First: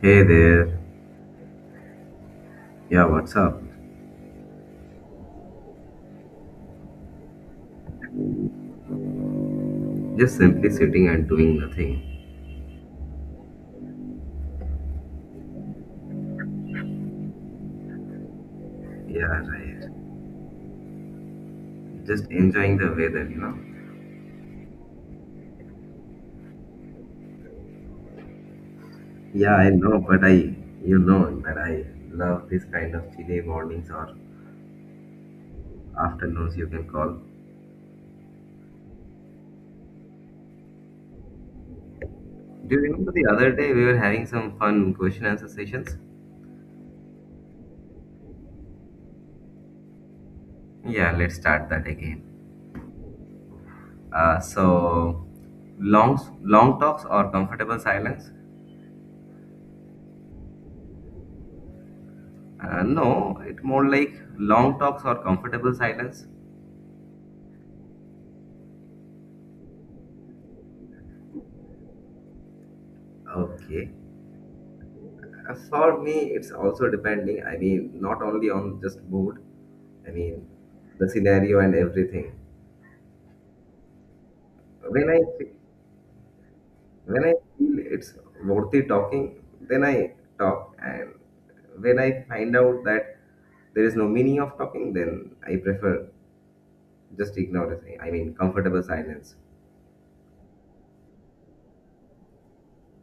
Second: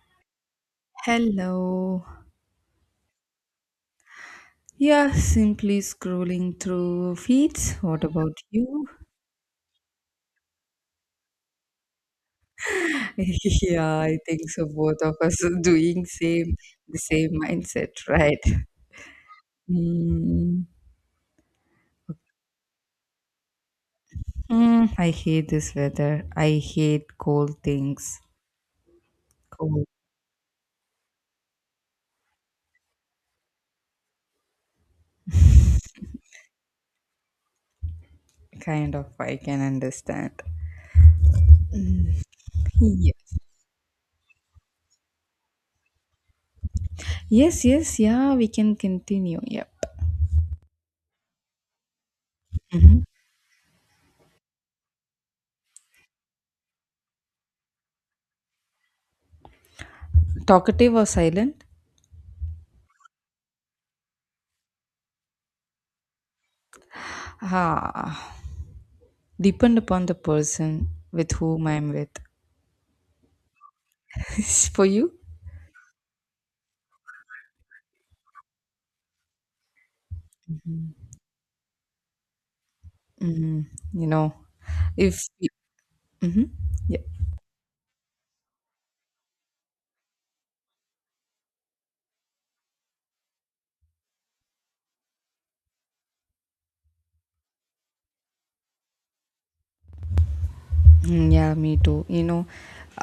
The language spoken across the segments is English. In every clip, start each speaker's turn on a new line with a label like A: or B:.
A: Hey there.
B: Hello.
A: Yeah, what's up?
B: Yeah, simply scrolling through feeds. What about you?
A: Just simply sitting and doing nothing.
B: Yeah, I think so. Both of us are doing same the same mindset, right?
A: Yeah, right.
B: Mm.
A: Just enjoying the weather,
B: I hate this weather. I hate cold things.
A: Yeah, I
B: Cold,
A: know, but I, you know, that I love this kind of chilly mornings or afternoons, you can call.
B: kind of. I can understand.
A: Do you remember
B: Yeah.
A: the other day we were having some fun question answer sessions?
B: Yes, yes, yeah. We can continue. Yep.
A: Yeah, let's start that again.
B: Mhm.
A: Uh, so, long long talks or comfortable silence?
B: Talkative or silent?
A: No, it more like long talks or comfortable silence.
B: Ah, depend upon the person with whom I'm with.
A: Okay.
B: For you?
A: As for me, it's also depending. I mean, not only on just mood. I mean, the scenario and everything.
B: Mm, you know,
A: When
B: if
A: I fe-
B: mm-hmm, yeah,
A: when I feel it's worthy talking, then I talk. And when I find out that there is no meaning of talking, then I prefer just ignore it. I mean, comfortable silence.
B: Mm, yeah, me too. You know,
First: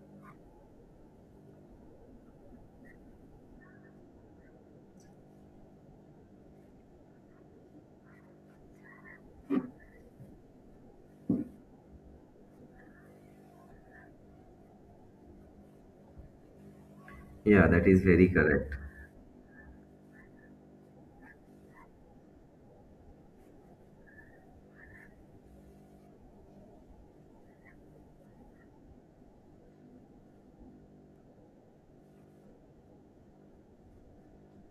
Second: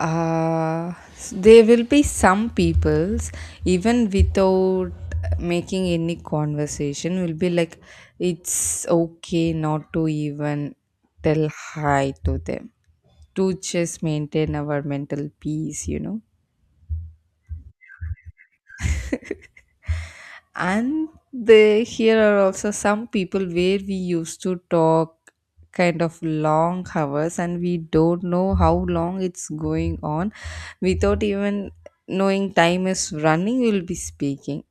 B: there will be some people's even without making any conversation will be like, it's okay not to even tell hi to them to just maintain our mental peace. You know,
A: Yeah, that is very correct.
B: and they here are also some people where we used to talk kind of long hours and we don't know how long it's going on without even knowing time is running we'll be speaking,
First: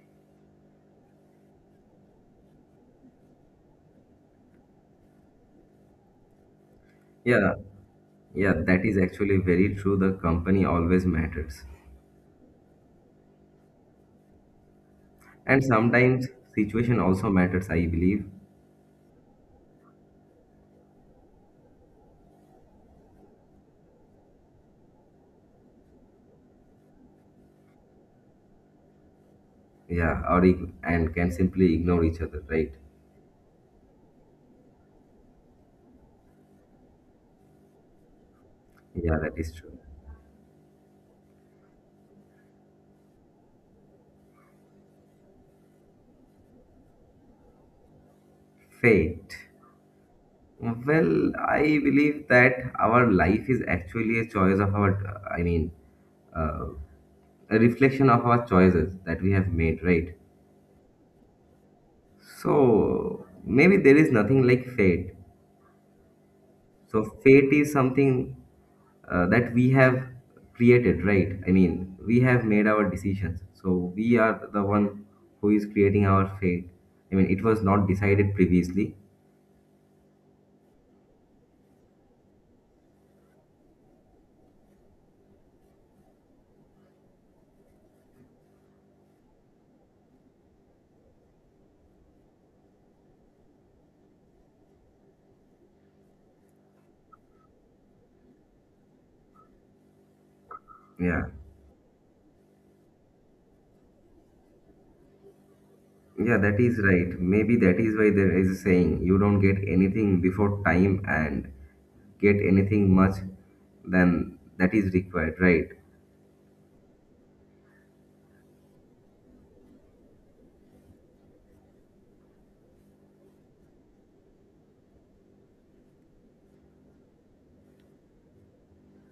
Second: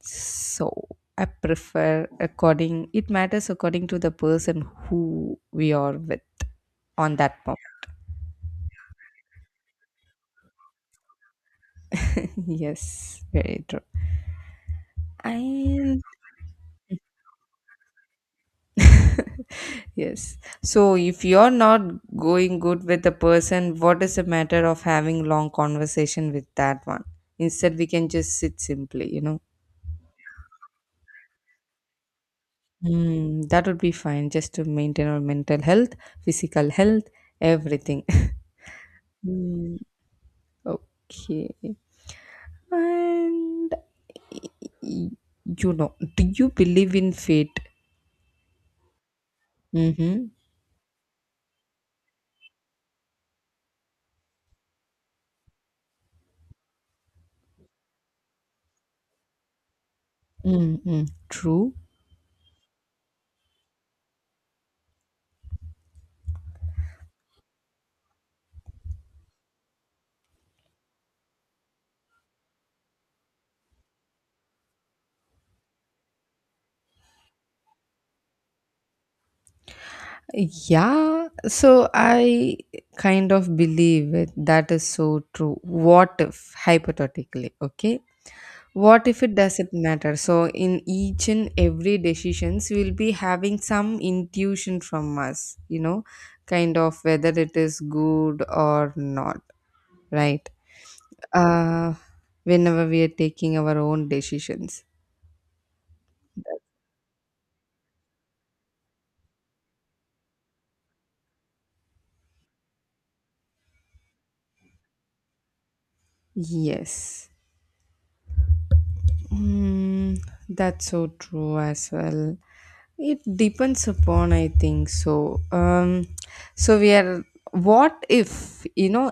B: so I prefer according it matters according to the person who we are with on that
A: Yeah,
B: point.
A: yeah, that is actually very true. The company always matters,
B: Yes, very true.
A: and
B: And
A: sometimes situation also matters. I believe
B: yes, so if you're not going good with the person, what is the matter of having long conversation with that one? Instead, we can just sit simply, you know.
A: and can simply ignore each other, right?
B: Mm, that would be fine just to maintain our mental health, physical health, everything.
A: Yeah, that is true.
B: Mm, okay. And y- y- you know, do you believe in fate?
A: Fate?
B: Mm-hmm.
A: Well, I believe that our life is actually a choice of our uh, a reflection of our choices that we have made, right?
B: Mm-hmm. True.
A: So maybe there is nothing like fate. So fate is something that we have created, right? I mean, we have made our decisions. So we are the one who is creating our fate. I mean, it was not decided previously.
B: Yeah, so I kind of believe it. That is so true. What if, hypothetically, okay? What if it doesn't matter? So in each and every decisions, we'll be having some intuition from us, you know, kind of whether it is good or not, right?
A: Yeah.
B: Uh, whenever we are taking our own decisions.
A: Yeah, that is right. Maybe that is why there is a saying, you don't get anything before time and get anything much than that is required, right?
B: Yes. Mm, that's so true as well. It depends upon, I think so. So we are. What if you know?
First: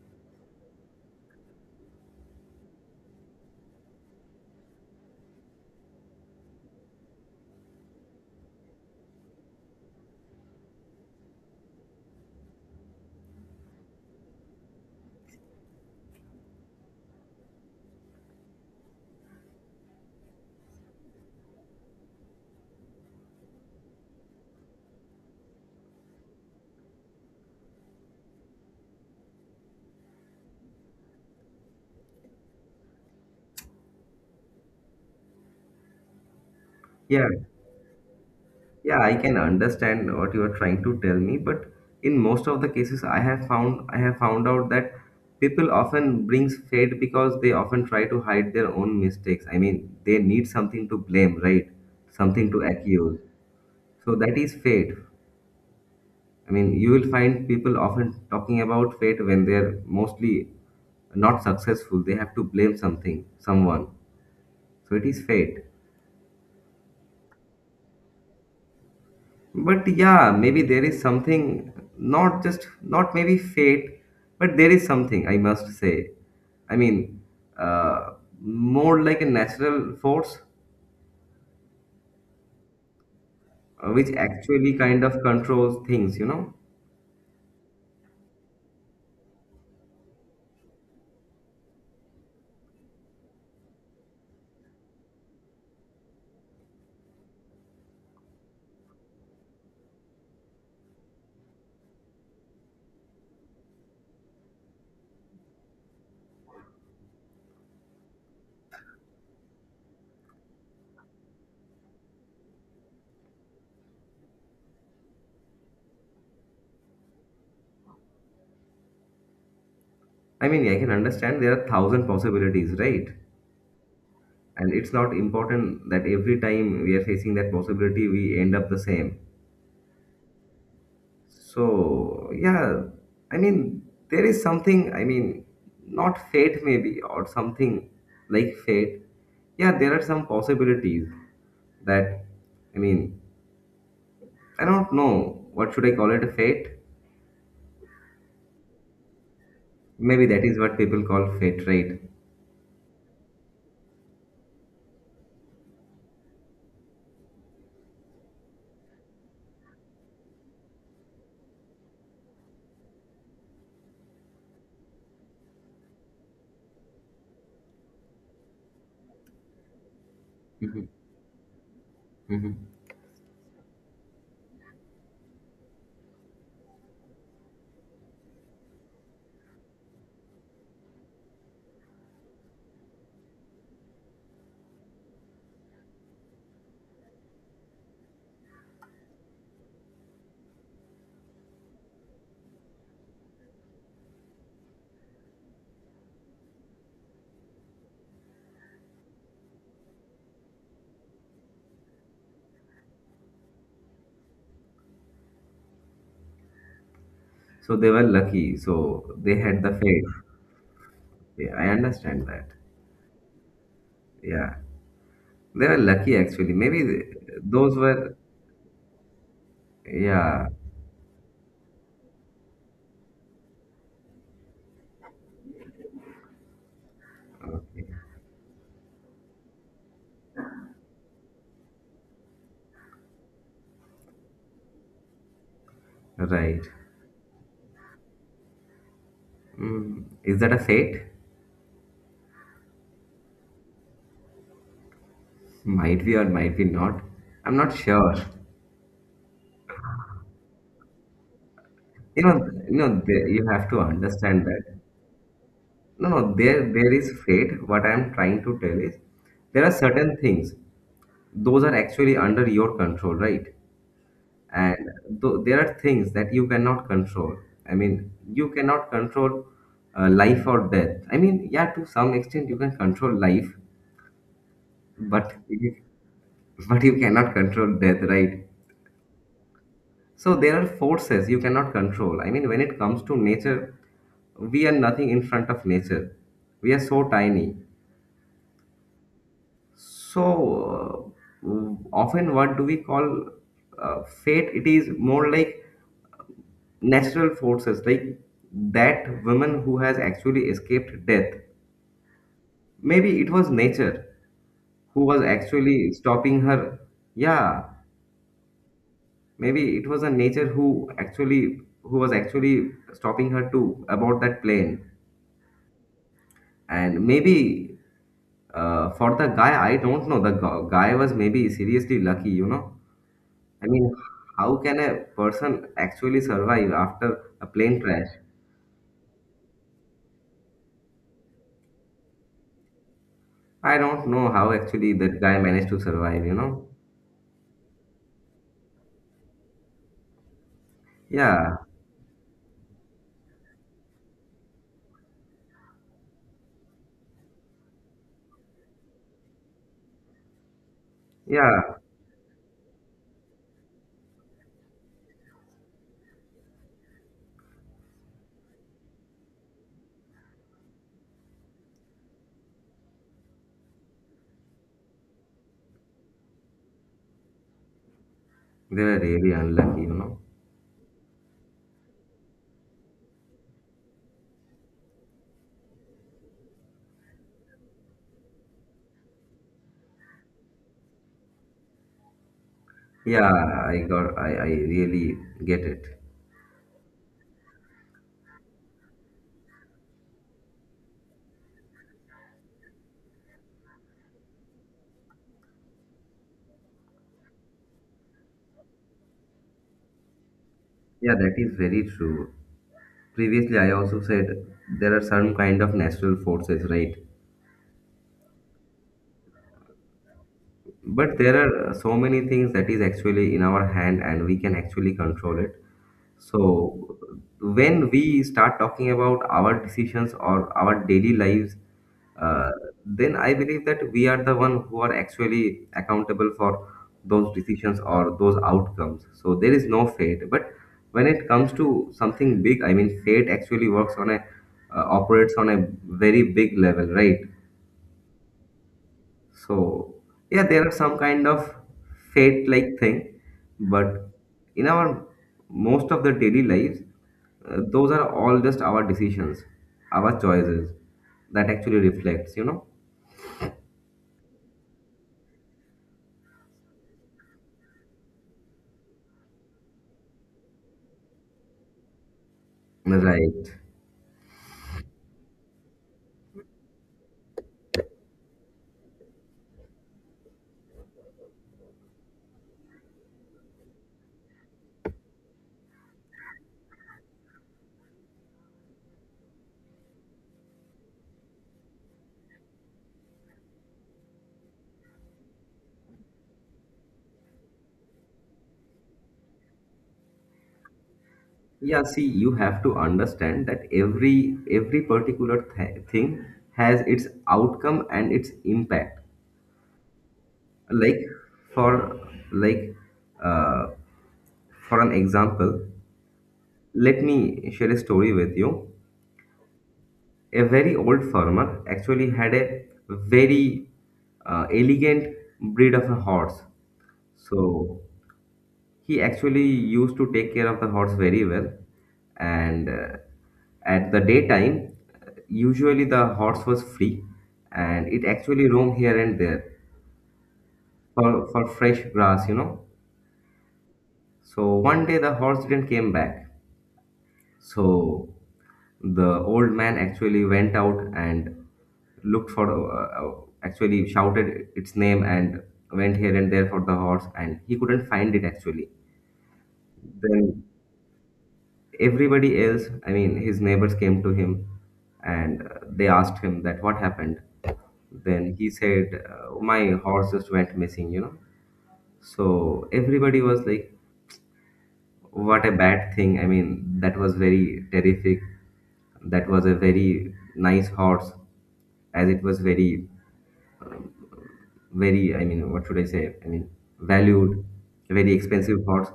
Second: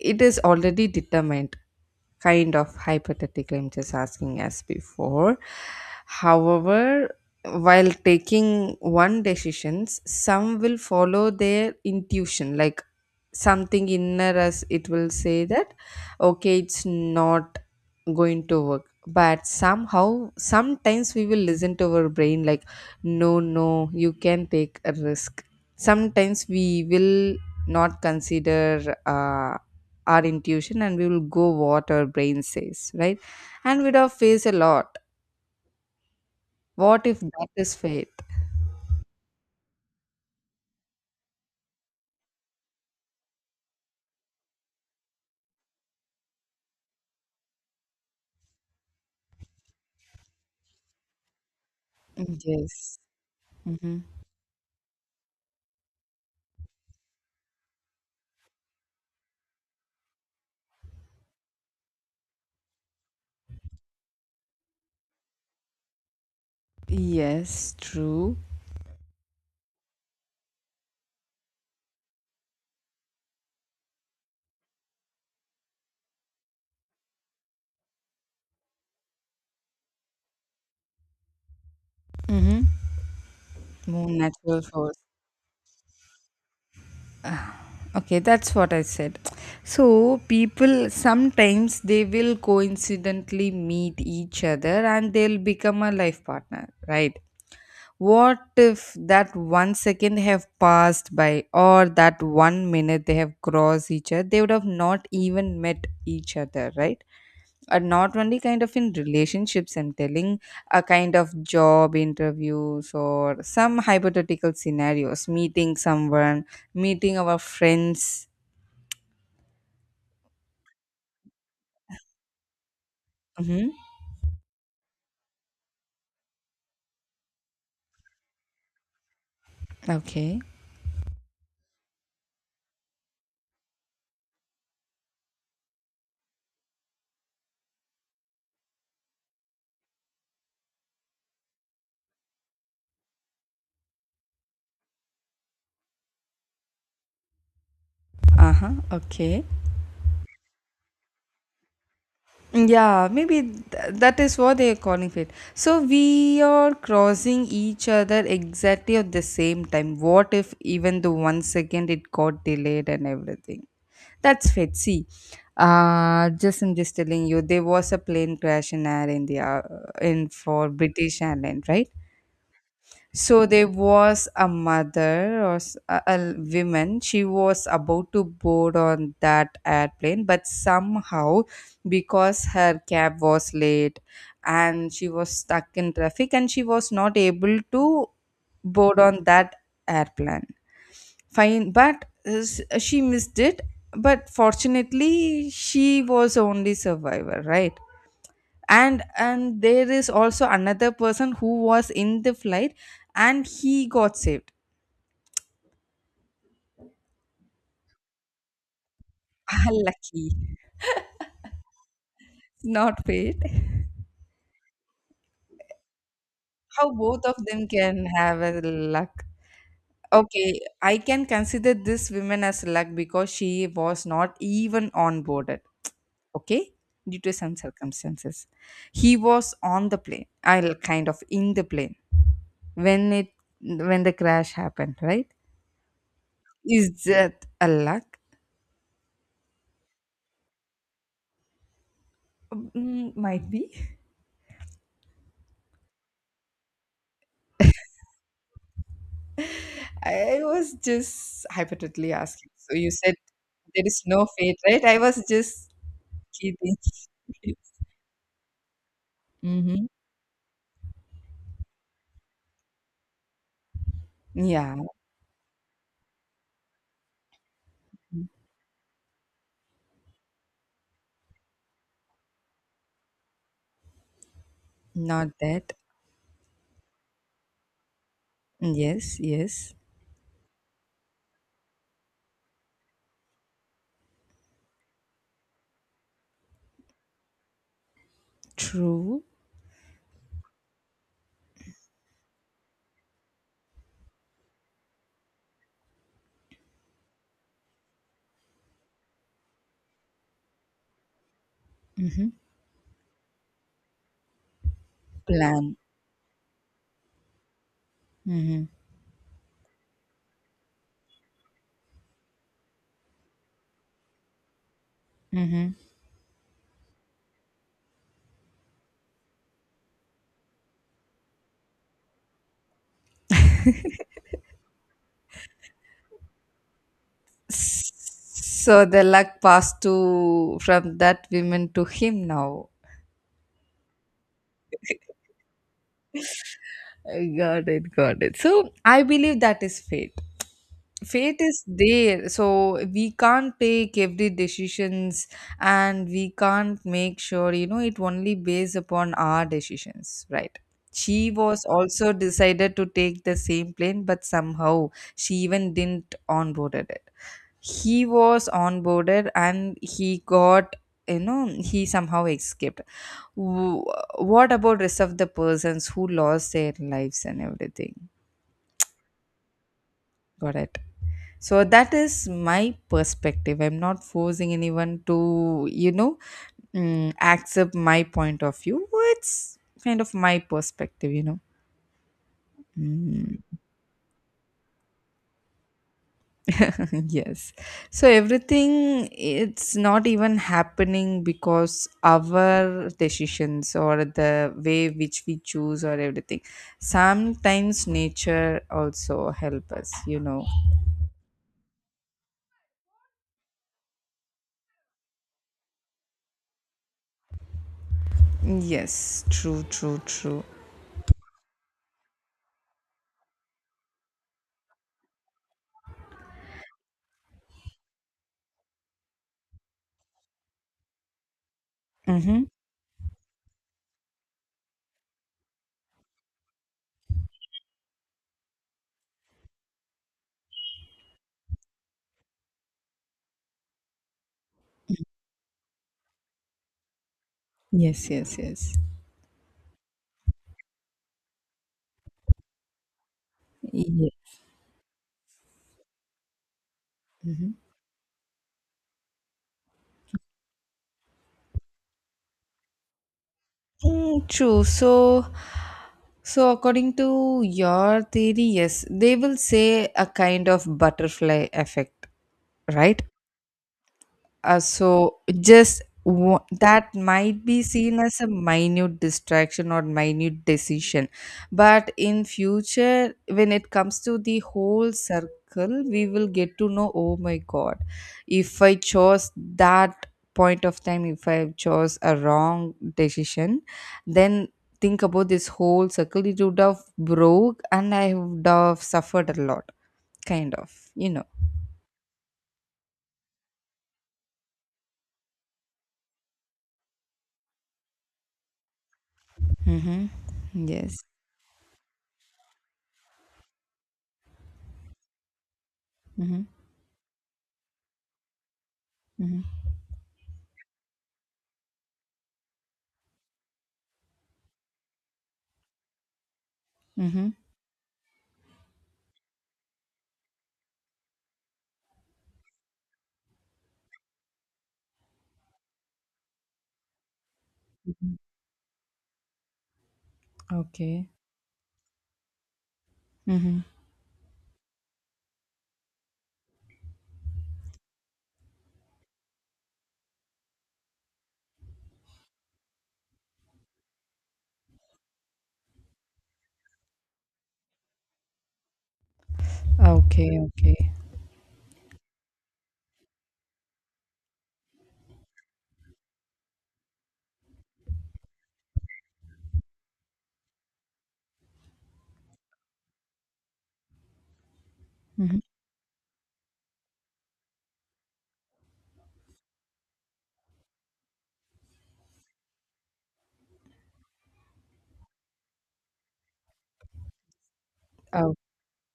B: It is already determined. Kind of hypothetically, I'm just asking as before. However, while taking one decisions, some will follow their intuition, like something inner us. It will say that, okay, it's not going to work. But somehow, sometimes we will listen to our brain, like no, no, you can take a risk. Sometimes we will not consider our intuition and we will go what our brain says, right? And we'd have faced a lot. What if
A: Yeah.
B: that is fate?
A: Yeah, I can understand what you are trying to tell me, but in most of the cases, I have found out that people often brings fate because they often try to hide their own mistakes. I mean, they need something to blame, right? Something to
B: Yes.
A: accuse.
B: Hmm.
A: So that is fate. I mean, you will find people often talking about fate when they're mostly not successful. They have to blame something, someone. So it is fate.
B: Yes, true.
A: But yeah, maybe there is something, not maybe fate, but there is something, I must say. I mean, uh, more like a natural force
B: Mm-hmm. More
A: which
B: natural
A: actually
B: force.
A: kind of controls things, you know?
B: Ah, okay, that's what I said. So, people sometimes they will coincidentally meet each other and they'll become a life partner, right? What if that one second have passed by or that one minute they have crossed each other? They would have not even met each other, right? And not only kind of in relationships, I'm telling a kind of job interviews or some hypothetical scenarios, meeting someone, meeting our friends.
A: I mean, I can understand there are thousand possibilities, right?
B: Mm-hmm.
A: And it's not important that every time we are facing that possibility, we end up the same.
B: Okay.
A: So, yeah, I mean, there is something, I mean, not fate maybe, or something like fate. Yeah, there are some possibilities that, I mean, I don't know, what should I call it, a fate?
B: Uh huh. Okay.
A: Maybe that is what people call fate, right?
B: Yeah, maybe that is what they are calling it. So we are crossing each other exactly at the same time. What if even the one second it got delayed and everything? That's fate. See, just I'm just telling you, there was a plane crash in Air India in for
A: Hmm.
B: British Airlines, right?
A: Hmm.
B: So there was a mother or a woman. She was about to board on that airplane, but somehow, because her cab was late and she was stuck in traffic, and she was not able to board on that airplane. Fine, but she missed it. But fortunately, she was the only survivor, right? And there is also another person who was in the flight and he got saved.
A: So they were lucky, so they had the fate.
B: Lucky,
A: Yeah, I understand that.
B: not fate.
A: Yeah, they were lucky actually.
B: How both of them
A: Those
B: can
A: were,
B: have a luck? Okay,
A: yeah,
B: I can consider this woman as luck because she was not even onboarded, okay, due to some circumstances. He was on the plane, I'll kind of in the plane when it when the crash happened, right?
A: right.
B: Is that a luck?
A: Mm. Is that a fate?
B: Mm, might be.
A: Might be or might be not. I'm not sure.
B: I was just hypothetically asking. So you said
A: You have to
B: there is no
A: understand
B: fate,
A: that.
B: right? I was just
A: No, no, there,
B: kidding.
A: there is fate. What I'm trying to tell is, there are
B: Mm-hmm.
A: certain things. Those are actually under your control, right?
B: Yeah,
A: And there are things that you cannot control. I mean, you cannot control life or death. I mean, yeah, to some extent you can control life, but
B: not that.
A: you- but you cannot control death, right?
B: Yes, yes.
A: So there are forces you cannot control. I mean, when it comes to nature, we are nothing in front of nature. We are so tiny.
B: True
A: So uh, often, what do we call fate? It is more like natural forces, like that woman who has actually escaped death. Maybe it was nature who was
B: plan.
A: actually stopping her. Yeah,
B: Mm-hmm.
A: maybe it was a nature who actually who was actually stopping her to abort that plane.
B: Mm-hmm.
A: And maybe for the guy, I don't know. The guy was maybe seriously lucky, you know. I mean, how can a person actually survive after a plane crash?
B: So the luck passed to from that woman to him now.
A: I don't know how actually that guy managed to survive, you know.
B: I got it, got it. So I believe that is fate. Fate is
A: Yeah,
B: there, so we can't take every decisions and we can't make sure, you know, it only based upon our decisions, right? She was
A: yeah,
B: also decided to take the same plane but somehow she even didn't onboarded it. He was onboarded and he got, you know, he somehow escaped. Wh- what about rest of the persons who lost their lives and everything?
A: they were really unlucky, you know.
B: Got it. So that is my perspective. I'm not forcing anyone to, you know, mm, accept my point of view. It's kind of my perspective, you know.
A: Yeah,
B: Mm.
A: I really get it.
B: Yes. So everything, it's not even happening because our decisions or the way which we choose or everything. Sometimes nature also help us, you know.
A: Yeah, that is very true. Previously, I also said there are some kind of natural forces, right?
B: Yes, true, true, true.
A: But there are so many things that is actually in our hand and we can actually control it. So when we start talking about our decisions or our daily lives,
B: Mm-hmm.
A: uh, then I believe that we are the one who are actually accountable for those decisions or those outcomes. So there is no fate, but when it comes to something big, I mean, fate actually works on a operates on a very big level, right?
B: Yes, yes, yes.
A: So yeah, there are some kind of fate like thing,
B: Yeah.
A: but in our most of the daily lives,
B: Mhm.
A: those are all just our decisions, our choices that actually reflects, you know.
B: Mm, true. So, so according to your theory, yes, they will say a kind of butterfly effect, right?
A: Right.
B: So just wa- that might be seen as a minute distraction or minute decision, but in future when it comes to the whole circle we will get to know, oh my god, if I chose that point of time, if I chose a wrong decision, then think about this whole circle, it would have broke and I would have suffered a lot, kind of, you know.
A: Yeah, see, you have to understand that every particular th thing has its outcome and its impact.
B: Mm-hmm. Yes.
A: Like for like uh, for an example,
B: Mm-hmm.
A: let me share a story with you. A very old farmer actually had a very elegant breed of a horse.
B: Mm-hmm.
A: So he actually used to take care of the horse very well. And at the daytime, usually the horse was free and it actually roamed here and there
B: Okay.
A: for fresh grass, you know.
B: Mm-hmm.
A: So one day the horse didn't came back. So the old man actually went out and looked for, actually shouted its name and went here and there for the horse, and he couldn't find it actually.
B: Okay,
A: Then
B: okay.
A: everybody else, I mean, his neighbors came to him and they asked him that what happened. Then he said, my horse just went missing, you know. So everybody was like,
B: Mm-hmm.
A: what a bad thing. I mean, that was very terrific. That was a very nice horse, as it was very, very, I mean, what should I say? I mean, valued, very
B: Oh,
A: expensive horse.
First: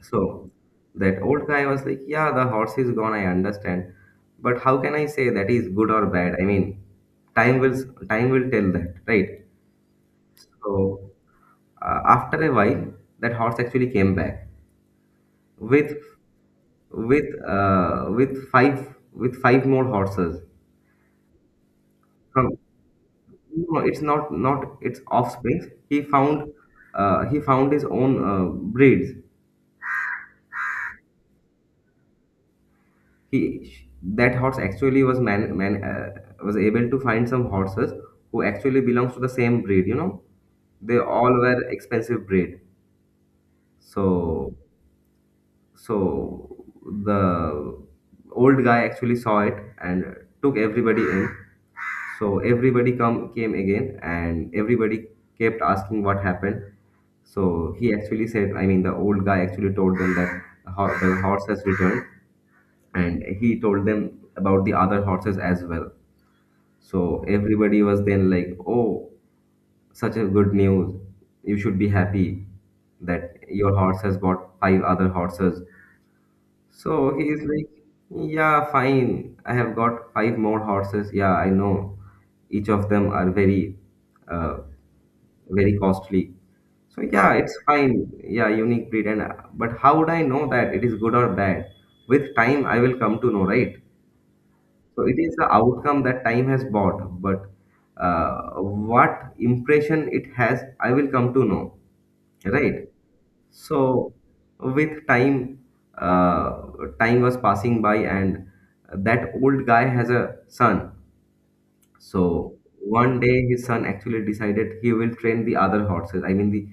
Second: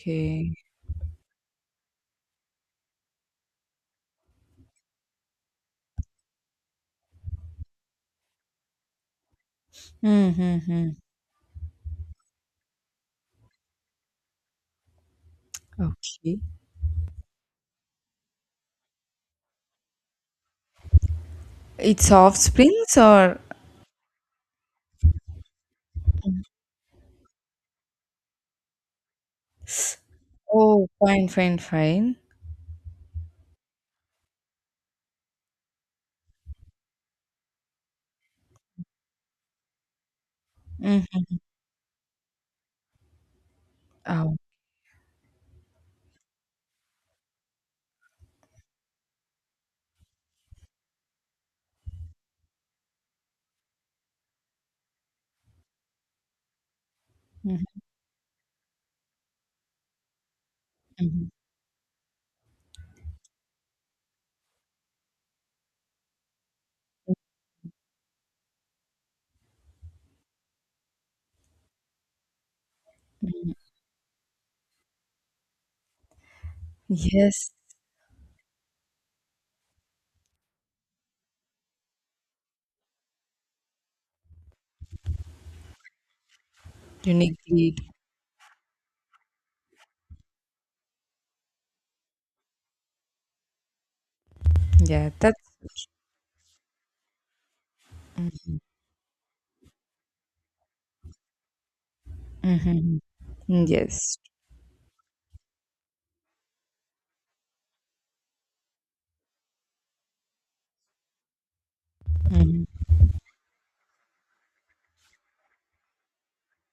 A: So that old guy was like, yeah, the horse is gone, I understand. But how can I say that is good or bad? I mean, time will time will tell that, right?
B: Mm-hmm.
A: So after a while, that horse actually came back with
B: Okay.
A: with five more horses.
B: It's off
A: From,
B: springs or
A: no, it's not its offspring. He found his own breeds.
B: oh, fine, fine, fine.
A: He That horse actually was man, man was able to find some horses who actually belongs to the same breed. You know, they all
B: Mm-hmm.
A: were expensive breed.
B: Oh.
A: So, so the old guy actually saw it and took everybody in. So everybody come came again, and everybody kept asking what happened. So he actually said, I mean, the old guy actually told them that the
B: Mm-hmm.
A: horse has returned, and he told them about the other horses as well. So everybody was then like, oh, such a good news. You should be happy that your horse has got five other horses. So he's
B: Yes,
A: like, yeah, fine. I have got five more horses. Yeah, I know. Each of them are very, uh, very costly. So yeah,
B: unique
A: it's
B: breed.
A: fine. Yeah, unique breed. And but how would I know that it is good or bad? With time, I will come to know, right? So
B: Yeah,
A: it is
B: that's
A: the outcome that time has bought, but what impression it has, I will come to know, right?
B: Mm-hmm.
A: So
B: Yes.
A: with time, uh, time was passing by, and that old guy has a son. So
B: Mm-hmm.
A: one day, his son actually decided he will train the other horses. I mean, the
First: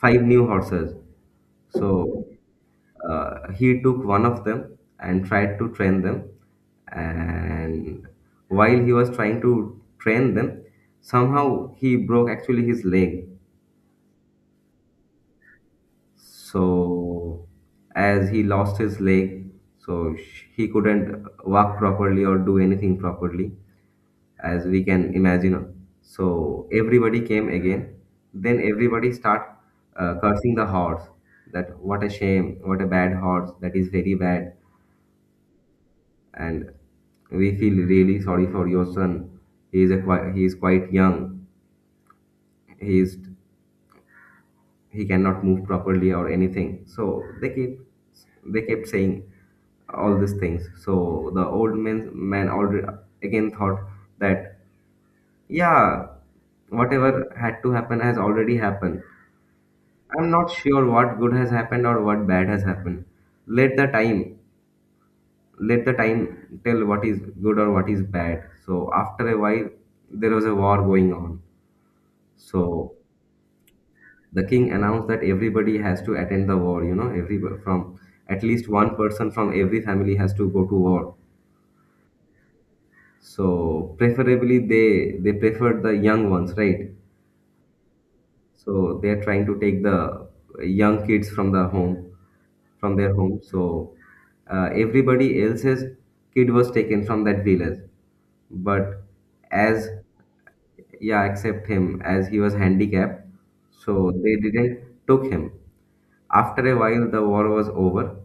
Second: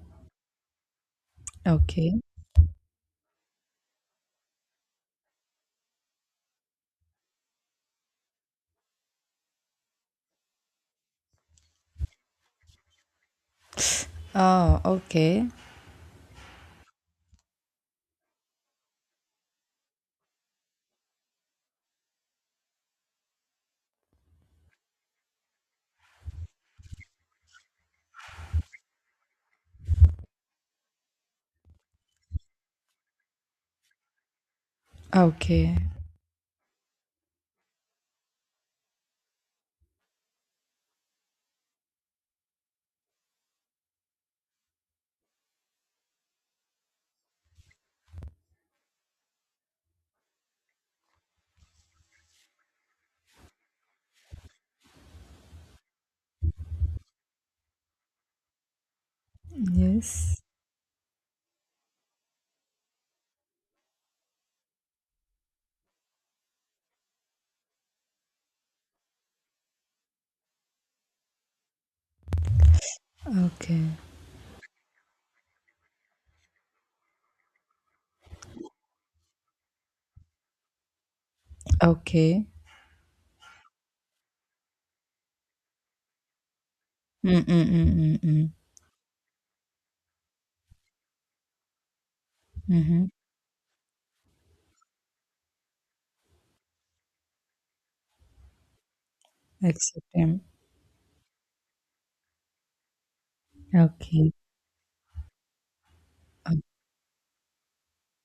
A: five new horses.
B: Okay.
A: So he took one of them and tried to train them. And while he was trying to train them, somehow he broke actually his leg.
B: Oh, okay.
A: So, as he lost his leg, so he couldn't walk properly or do anything properly, as we can imagine. So everybody came again. Then everybody start cursing the horse, that what a shame, what a bad horse, that is very bad,
B: Okay.
A: and we feel really sorry for your son. He is a he is quite young. He is he cannot move properly or anything. So they kept saying all these things. So the old man already again thought that yeah, whatever had to happen has already happened. I'm
B: Yes.
A: not sure what good has happened or what bad has happened. Let the time Let the time tell what is good or what is bad. So after a while there was a war going on. So
B: Okay.
A: the king announced that everybody has to attend the war, you know, every from at least one person from every family has to go to war.
B: Okay.
A: So preferably they preferred the young ones, right?
B: Mm-mm-mm-mm-mm.
A: So they are trying to take the young kids from the home, from
B: Mm-hmm.
A: their home. Everybody else's kid was taken from that village, but as
B: Accept him.
A: yeah, except him, as he was handicapped, so
B: Okay.
A: they didn't took him. After a while, the war was over,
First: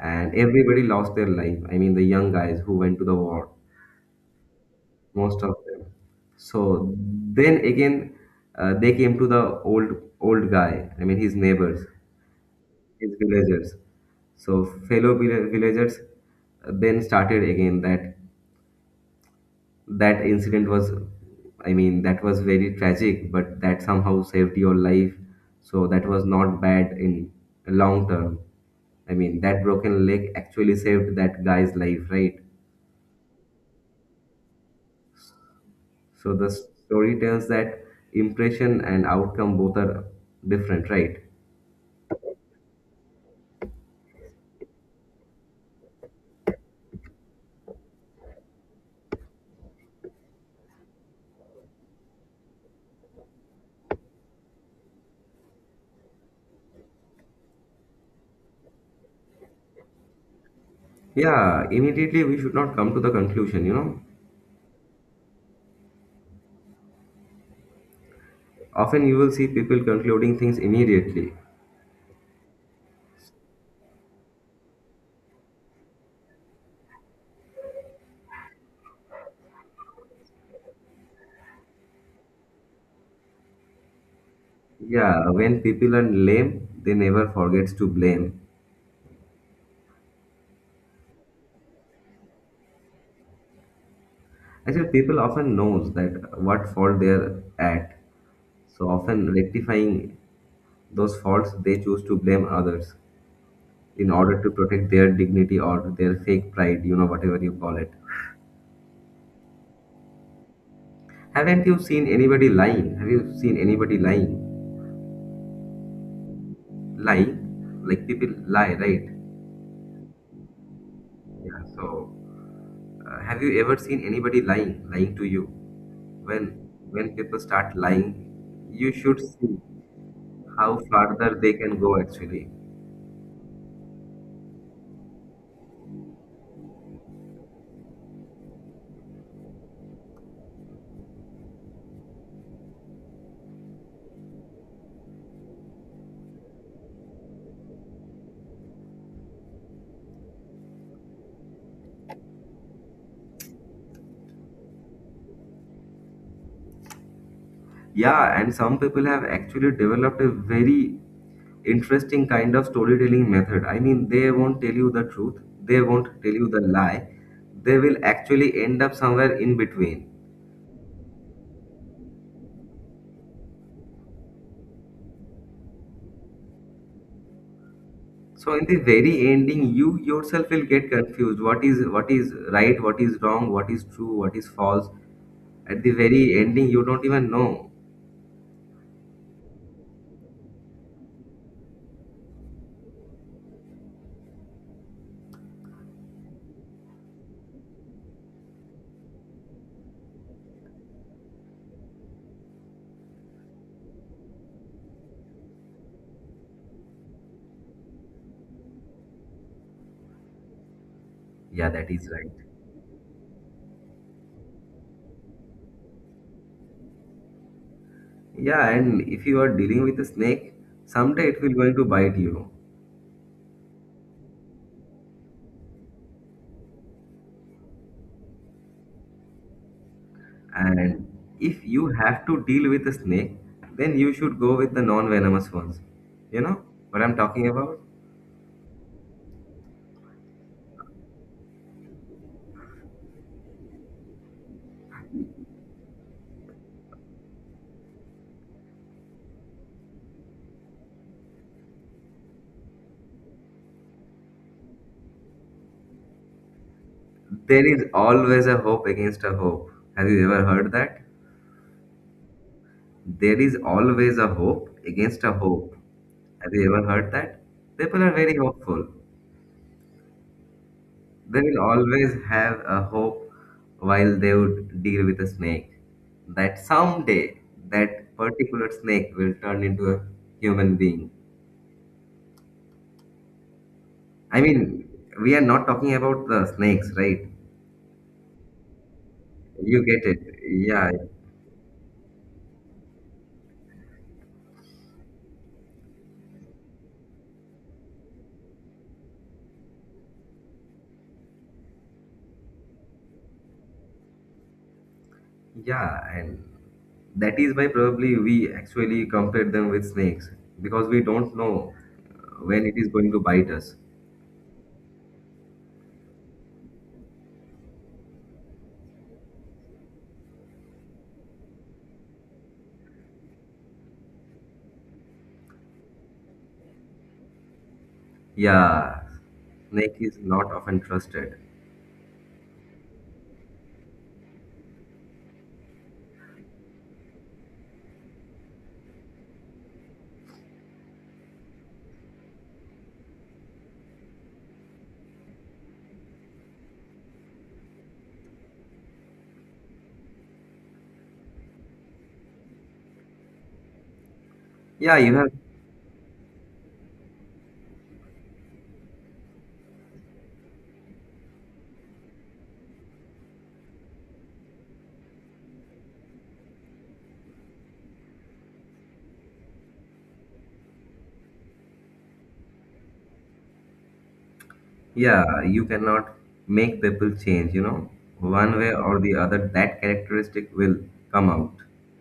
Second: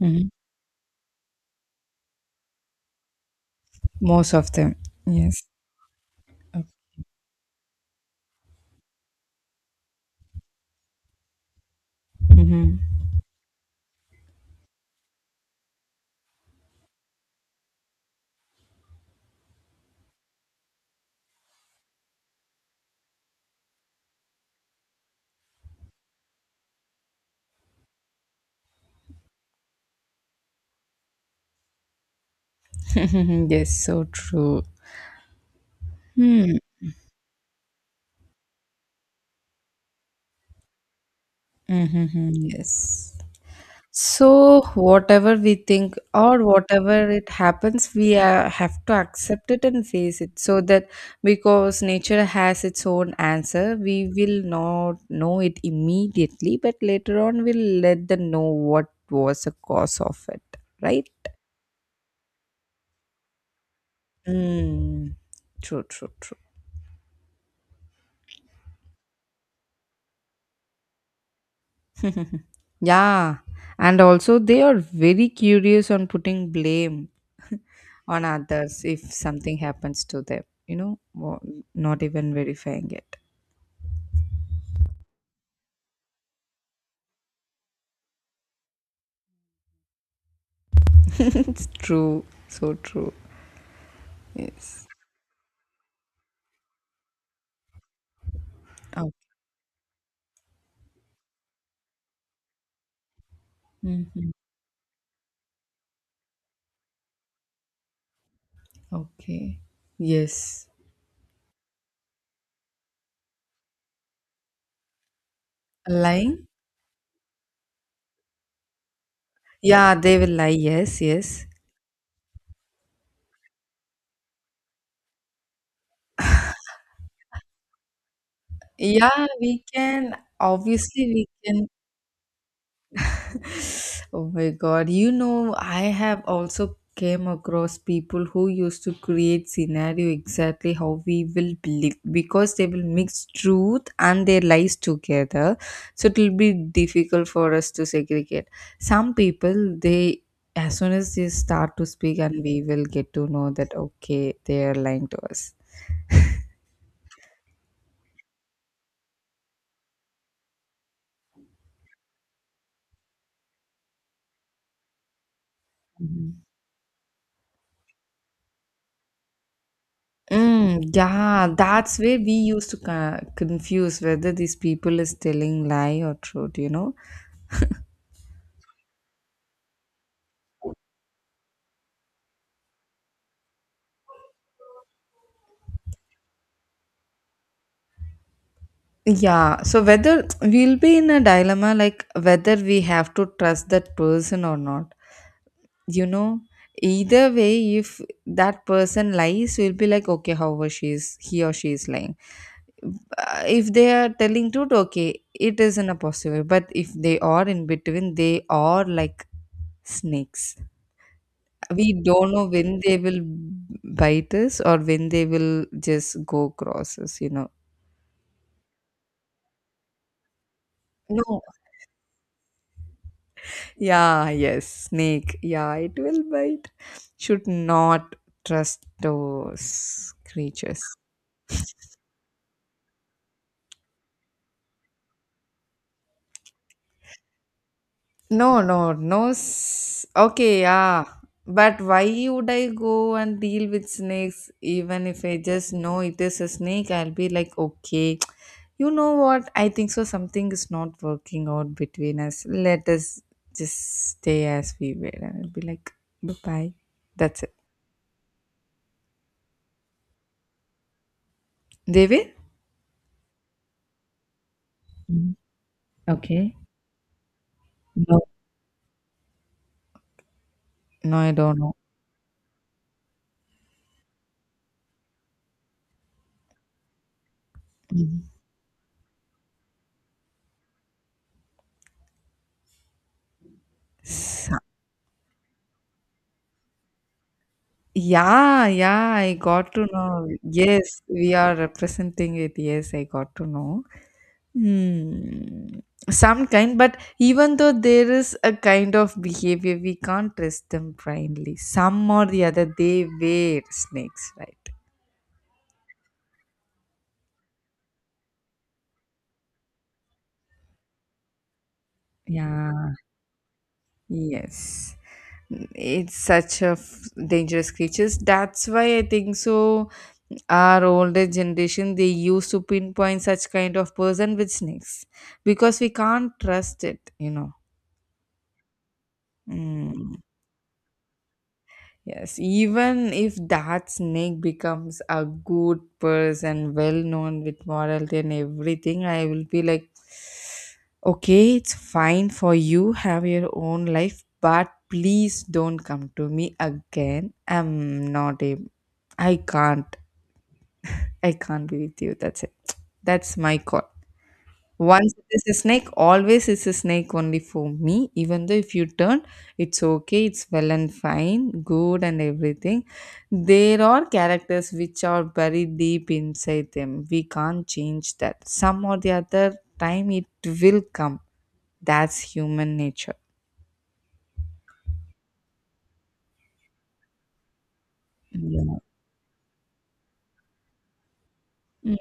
B: Mhm.
A: and everybody lost their life. I mean, the young guys who went to the war
B: Most of them,
A: most
B: yes.
A: of them so then again they came to the old guy. I mean his neighbors,
B: Mm-hmm.
A: his villagers, so fellow villagers then started again that that incident was, I mean, that was very tragic, but that somehow saved your life, so that was not bad in long term. I mean that broken leg actually saved that guy's life, right?
B: Yes, so true.
A: So the
B: Mm-hmm.
A: story tells that impression and outcome both are different, right?
B: Yes. So, whatever we think or whatever it happens, we have to accept it and face it. So that because nature has its own answer, we will not know it immediately, but later on we'll let them know what was the cause of it, right?
A: Yeah, immediately we should not come to the conclusion,
B: Mm. True, true, true.
A: Often you will see people concluding things immediately.
B: Yeah, and also they are very curious on putting blame on others if something happens to them, you know, not even verifying it.
A: Yeah, when people are lame, they never forgets to blame.
B: True, so true. Yes.
A: Actually, people often knows that what fault they are at. So
B: Oh.
A: often rectifying those faults, they choose to blame others in
B: Mhm.
A: order to protect their dignity or their fake pride, you know, whatever you call it.
B: Okay. Yes.
A: Haven't you seen anybody lying? Have you seen anybody lying?
B: Lying?
A: Lying? Like people lie, right?
B: Yeah, they will lie. Yes, yes.
A: Yeah. So, have you ever seen anybody lying, lying to you? When people start lying, you should
B: Yeah,
A: see
B: we can.
A: how
B: Obviously, we
A: farther they
B: can.
A: can go actually.
B: Oh my god, you know, I have also came across people who used to create scenario exactly how we will believe because they will mix truth and their lies together, so it will be difficult for us to segregate. Some people they, as soon as they start to speak and we will get to know that okay they are lying to us.
A: Yeah, and some people have actually developed a very interesting kind of storytelling method. I mean, they won't tell you the truth, they won't tell
B: Mhm.
A: you the lie. They will actually end up somewhere in between.
B: Mm, yeah, that's where we used to confuse whether these people is telling lie or truth, you know.
A: So in the very ending, you yourself will get confused. What is right? What is wrong? What is true? What is false? At the very ending, you don't even know.
B: Yeah, so whether we'll be in a dilemma like whether we have to trust that person or not. You know, either way, if that person lies, we'll be like, okay, however, she's he or she is lying. If they are telling truth, okay, it isn't a possible. But if they are in between, they are like snakes.
A: Yeah, that
B: We
A: is
B: don't
A: right.
B: know when they will bite us or when they will just go cross us, you know.
A: Yeah, and if you are dealing with a snake, someday
B: No,
A: it will going to bite you.
B: yeah, yes, snake. Yeah, it will bite. Should not trust those creatures.
A: And if you have to deal with a snake, then you should go with the non-venomous ones. You know what I'm talking about?
B: No, no, no. Okay, yeah. But why would I go and deal with snakes? Even if I just know it is a snake, I'll be like, okay, you know what? I think so. Something is not working out between us. Let us just stay as we were. And I'll be like, bye bye. That's it.
A: There is always a hope against a hope. Have you ever heard that?
B: Devi?
A: There is always a hope against a
B: Mm.
A: hope. Have
B: Okay.
A: you ever heard that? People are
B: No.
A: very hopeful.
B: No, I
A: They
B: don't
A: will
B: know.
A: always have a hope while they would deal with a snake. That someday that particular snake will turn into a human being. I
B: S
A: mean, we are not talking about the snakes, right?
B: yeah, yeah, I got
A: You
B: to
A: get it.
B: know.
A: Yeah.
B: Yes, we are representing it. Yes, I got to know. Hmm. Some kind, but even though there is a kind of behavior, we can't trust them blindly. Some or the other, they were snakes, right?
A: Yeah. And that is why probably we actually compare them with snakes because we don't know when it is
B: Yeah,
A: going to bite us.
B: yes. It's such a dangerous creatures. That's why I think so our older generation they used to pinpoint such kind of person with snakes because we can't trust it you know.
A: Yeah, snake
B: Mm.
A: is not often trusted.
B: Yes, even if that snake becomes a good person well known with morality and everything I will be like, okay it's fine for you, have your own life, but please don't come to me again. I'm not a i can't I can't be with you, that's it. That's my call.
A: Yeah,
B: Once
A: you have.
B: it is a snake, always is a snake only for me. Even though if you turn, it's okay, it's well and fine, good and everything. There are characters which are buried deep inside them. We can't change that. Some or the other time it will come. That's human nature.
A: Yeah, you cannot make people change. You know, one way
B: Yeah.
A: or the other, that characteristic will come out.
B: Mm,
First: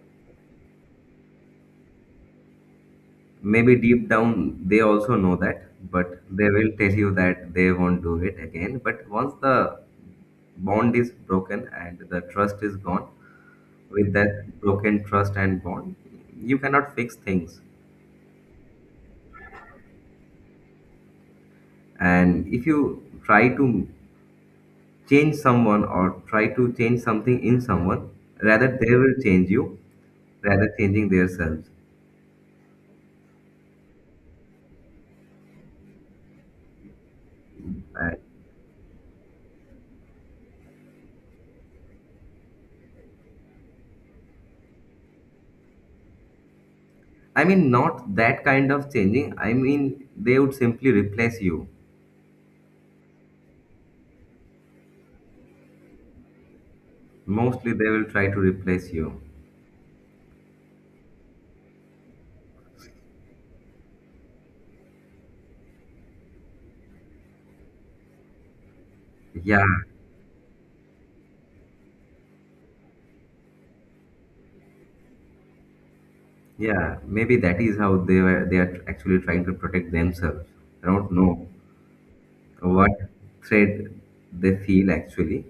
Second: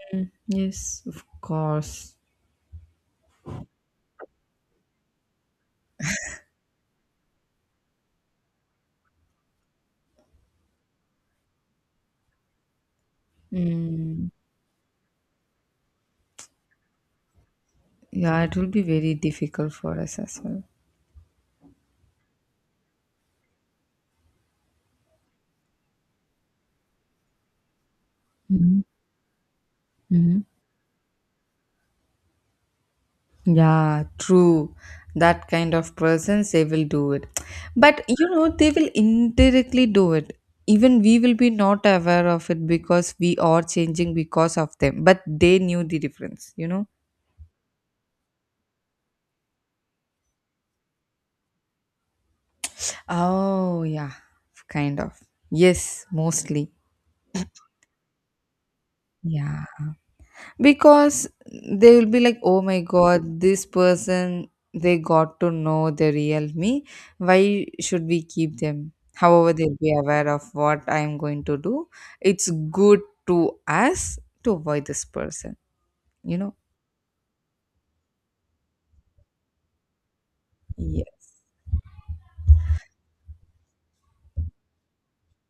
B: yes, of course.
A: Maybe deep down they also know that, but they will tell you that they won't do it again. But once the bond is broken and the trust is gone, with
B: Mm.
A: that broken trust and bond, you cannot fix things.
B: Yeah, it will be very difficult for us as well.
A: And if you try to change someone or try to change something in someone, rather
B: Mhm,
A: they will change you,
B: mhm.
A: rather changing themselves.
B: Yeah, true. That kind of persons, they will do it. But
A: Uh,
B: they will indirectly do it. Even we will be not aware of it because we are changing because of them. But they knew the difference, you know?
A: I mean, not that kind of changing. I mean, they would simply replace you.
B: Oh, yeah, kind of. Yes, mostly.
A: Mostly, they will try to replace you.
B: Yeah. Because they will be like, oh my god, this person, they got to know the real me. Why should we keep them? However,
A: Yeah,
B: they'll be aware of what I am going to do. It's good to us to avoid this person you know
A: yeah. Maybe that is how they were. They are actually trying to protect themselves. I
B: yeah.
A: don't know what threat they feel actually,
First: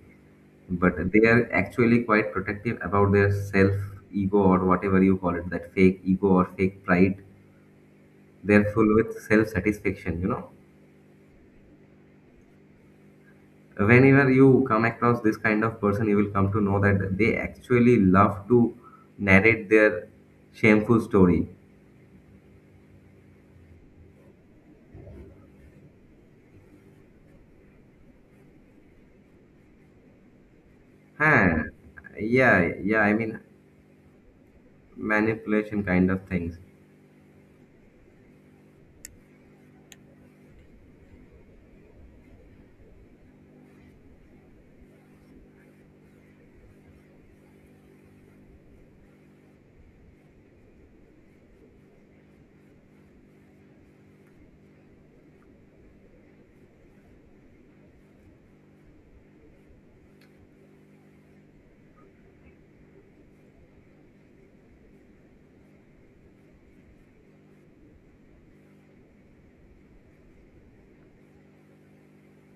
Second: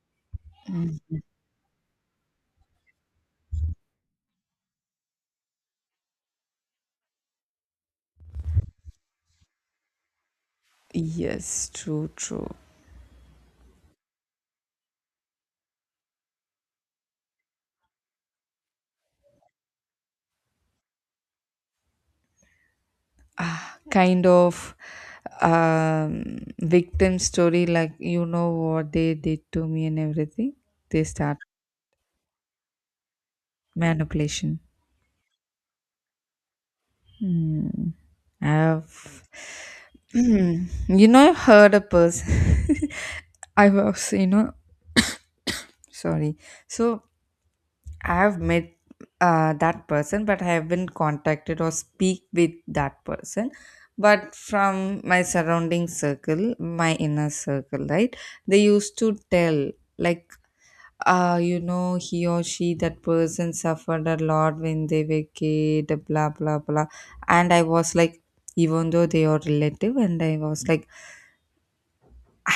A: but
B: Mm.
A: they are actually quite protective about their self ego or whatever you call it, that fake ego or fake pride. They're full with self-satisfaction, you know.
B: Yes, true, true.
A: Whenever you come across this kind of person you will come to know that they actually love to narrate their shameful story.
B: Ah, kind of, um victim story, like, you know what they did to me and everything. They start
A: Huh. Yeah, yeah, I mean
B: manipulation.
A: manipulation kind of things.
B: Hmm. I've, I've heard a person. I was, sorry. So I've met that person, but I haven't contacted or speak with that person. But from my surrounding circle, my inner circle, right? They used to tell, like, he or she, that person suffered a lot when they were kid, blah, blah, blah. And I was like, even though they are relative, and I was like,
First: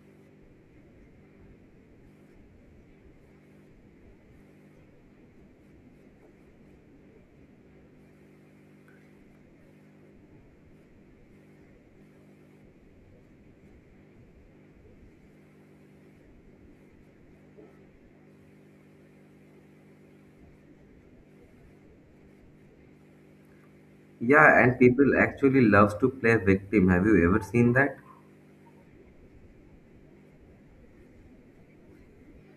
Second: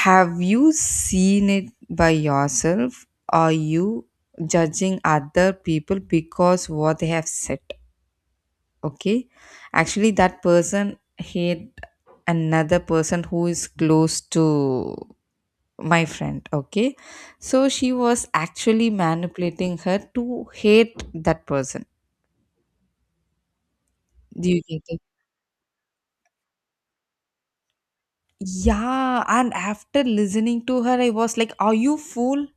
B: have you seen it by yourself? Are you judging other people because what they have said? Okay. Actually, that person hate another person who is close to my friend. Okay, so she was actually manipulating her to hate that person. Do you
A: Yeah, and
B: get it?
A: people actually loves to play victim. Have you ever seen that?
B: Yeah. And after listening to her, I was like, are you fool?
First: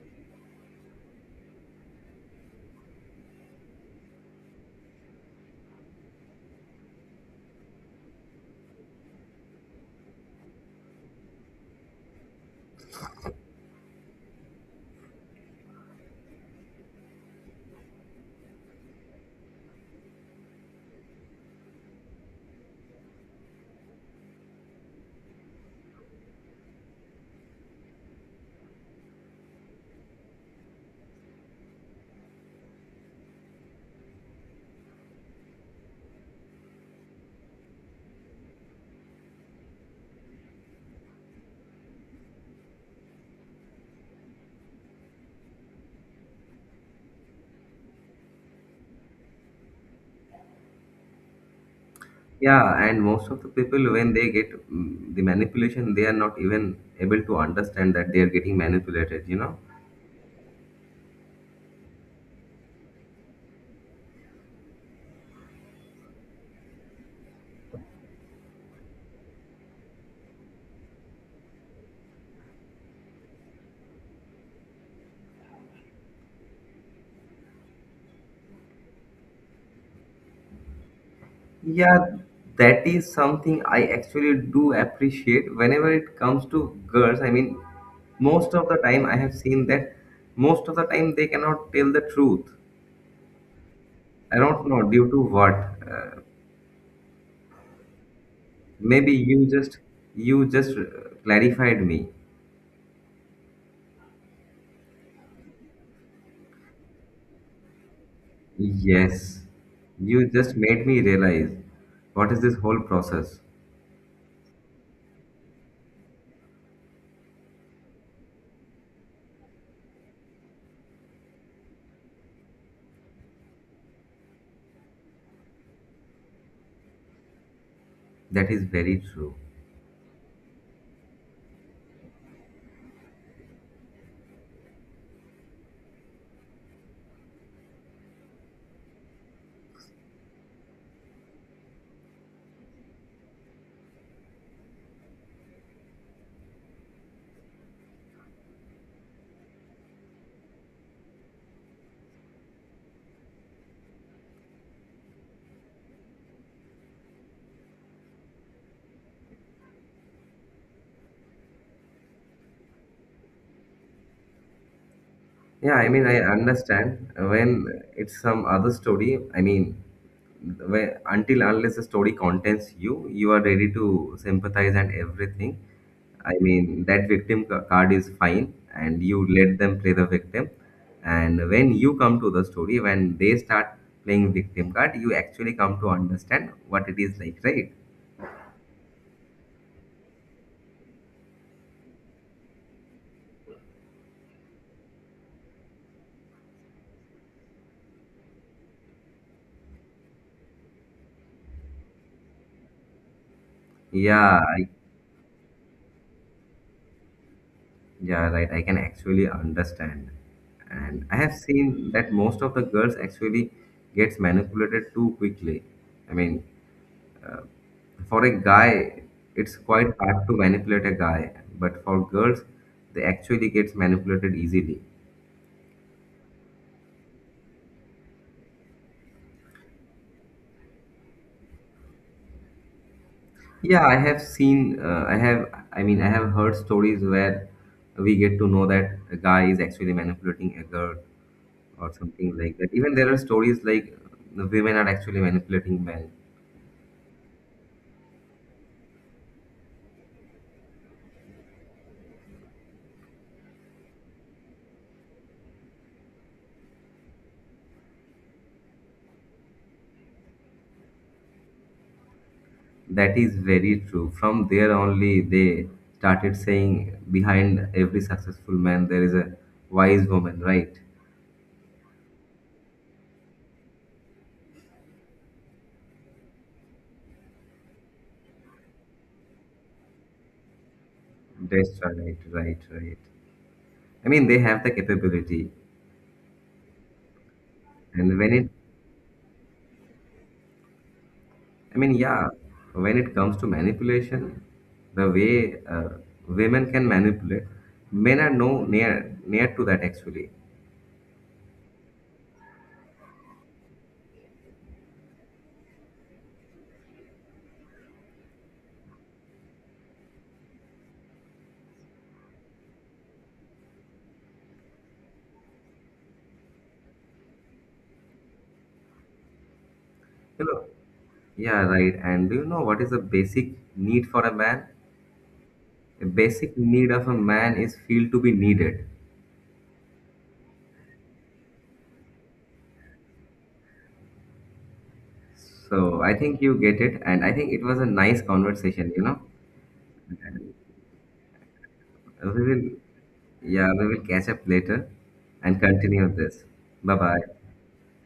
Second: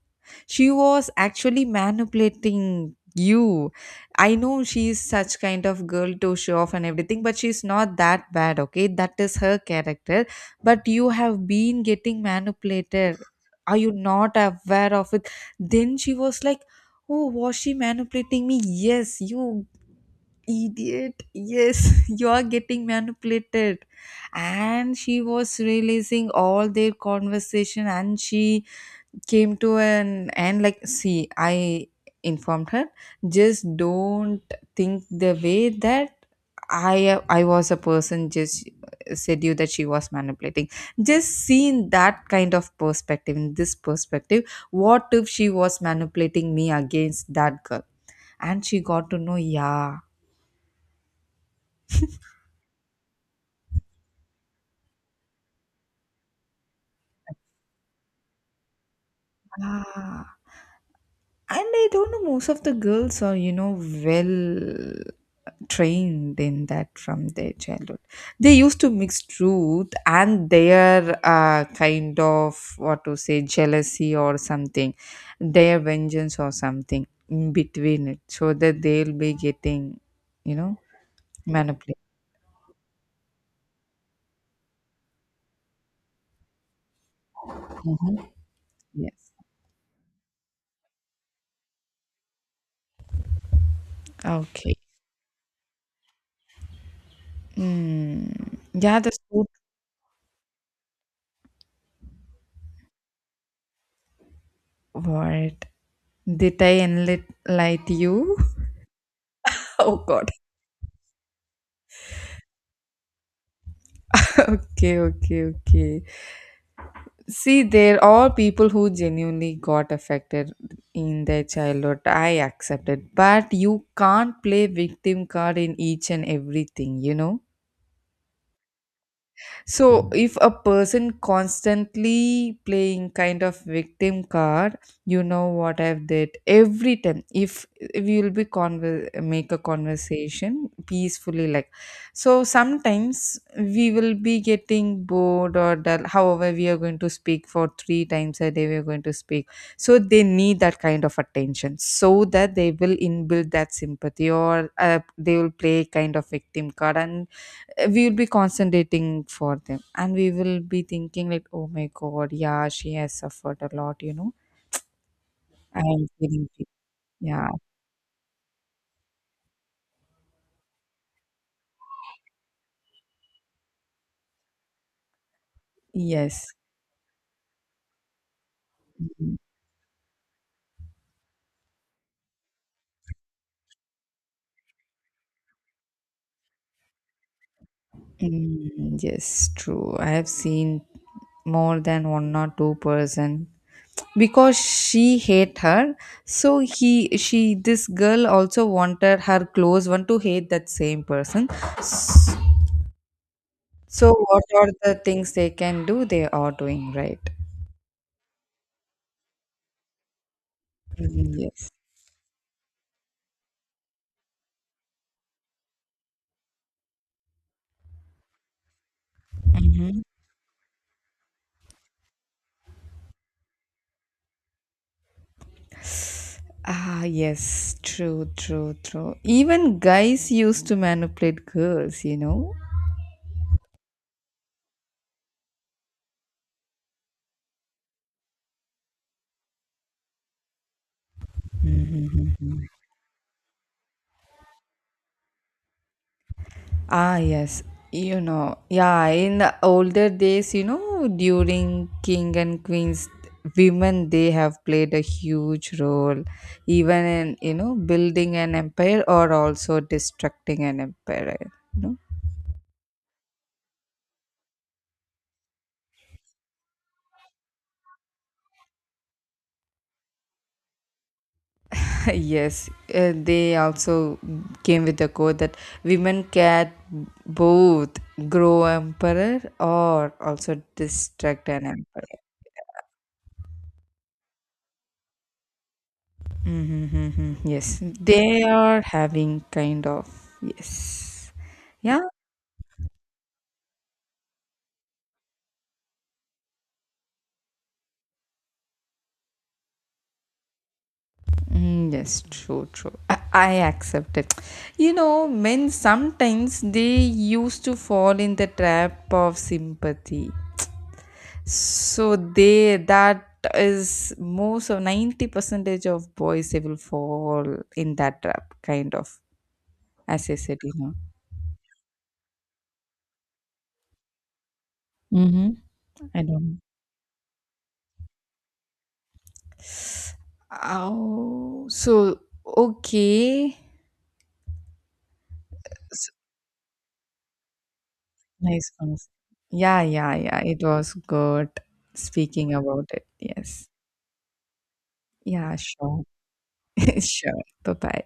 B: She was actually manipulating you. I know she is such kind of girl to show off and everything, but she's not that bad. Okay, that is her character. But you have been getting manipulated. Are you not aware of it? Then she was like, oh, was she manipulating me? Yes, you idiot, yes. You are getting manipulated. And she was releasing all their conversation, and she came to an end, like, see, I informed her, just don't think the way that I was a person just said you that she was manipulating. Just see in that kind of perspective, in this perspective, what if she was manipulating me against that girl, and she got to know. Yeah.
A: Yeah, and most of the people when they get the manipulation, they are not even able to understand that they are getting manipulated, you know.
B: Ah. And I don't know, most of the girls are well trained in that from their childhood. They used to mix truth and their kind of, what to say, jealousy or something, their vengeance or something in between it, so that they'll be getting you know manipulated.
A: Yeah, that is something I actually do appreciate whenever it comes to girls. I mean, most of the time I
B: Yes.
A: have seen that most of the time they cannot tell the truth. I don't
B: Okay.
A: know due to what. Uh,
B: Mm. Yeah, the
A: maybe
B: truth.
A: you just you just clarified me.
B: What did I enlight you?
A: Yes,
B: Oh
A: you
B: god.
A: just made me realize what is this whole process.
B: Okay, okay, okay. See, there are people who genuinely got affected in their childhood. I accept it. But you can't play victim card in each and everything, you know?
A: That is very true.
B: So, if a person constantly playing kind of victim card, you know what I've did every time. If you'll be make a conversation peacefully, like, so, sometimes we will be getting bored or dull. However, we are going to speak for three times a day. We are going to speak, so they need that kind of attention, so that they will inbuild that sympathy, or they will play kind of victim card, and we will be concentrating for them and we will be thinking like, oh my god, yeah, she has suffered a lot, you know,
A: Yeah,
B: I
A: I
B: am
A: mean, I
B: feeling it."
A: understand
B: Yeah.
A: when it's some other story. I mean, when, until unless the story contents you, you are ready to sympathize and everything. I
B: Yes.
A: mean, that victim card is fine, and you let them play the victim. And when you come to the story, when they start playing victim card, you actually come to understand what it is like, right?
B: Mm, yes, true. I have seen more than one or two-person because she hate her. So he, she, this girl also wanted her close one to hate that same person. S- So
A: Yeah,
B: what are the things they can do? They are doing right.
A: yeah, right. I can actually understand. And I have
B: Mm, yes.
A: seen that most of the girls actually gets manipulated too quickly. I mean, for a guy, it's quite
B: Mm-hmm.
A: hard to manipulate a guy, but for girls, they actually gets manipulated easily.
B: Ah, yes, true, true, true. Even guys used to manipulate girls.
A: Yeah, I have seen, I have, I mean, I have heard stories where we get to know that a guy is actually manipulating a girl or something like that. Even there are stories like women are actually manipulating men.
B: Ah, yes. Yeah, in the older days, during king and queens, women they have played a huge role, even in building an empire or also destructing an empire. You know?
A: That is very true. From there only they started saying behind every successful man there is a wise woman, right?
B: Yes, they also came with the quote that women can both grow emperor or also distract an
A: That's
B: emperor.
A: right, right, right. I mean they have the capability.
B: Mm-hmm. Yes,
A: And when
B: they
A: it
B: are having kind of yes,
A: I mean
B: yeah,
A: yeah, when it comes to manipulation, the way women can manipulate, men are no near to that actually.
B: mm, yes, true, true. I accept it. Men sometimes they used to fall in the trap of sympathy. So they, that is, most of 90 percentage of boys they will fall in that trap kind of, as I
A: You
B: said
A: know,
B: you know
A: yeah, right. And do you know what is the basic need for a man?
B: Mm-hmm.
A: A
B: I
A: basic
B: don't.
A: need of a man is feel to be needed.
B: Oh, so, okay.
A: So
B: S-
A: I think you get it, and I think it was a nice
B: Nice
A: conversation, you
B: conversation.
A: know.
B: Yeah, yeah, yeah, it was good
A: We
B: speaking
A: will,
B: about it, yes.
A: yeah, we will catch up later
B: Yeah,
A: and
B: sure.
A: continue this. Bye bye.
B: Sure. Bye bye.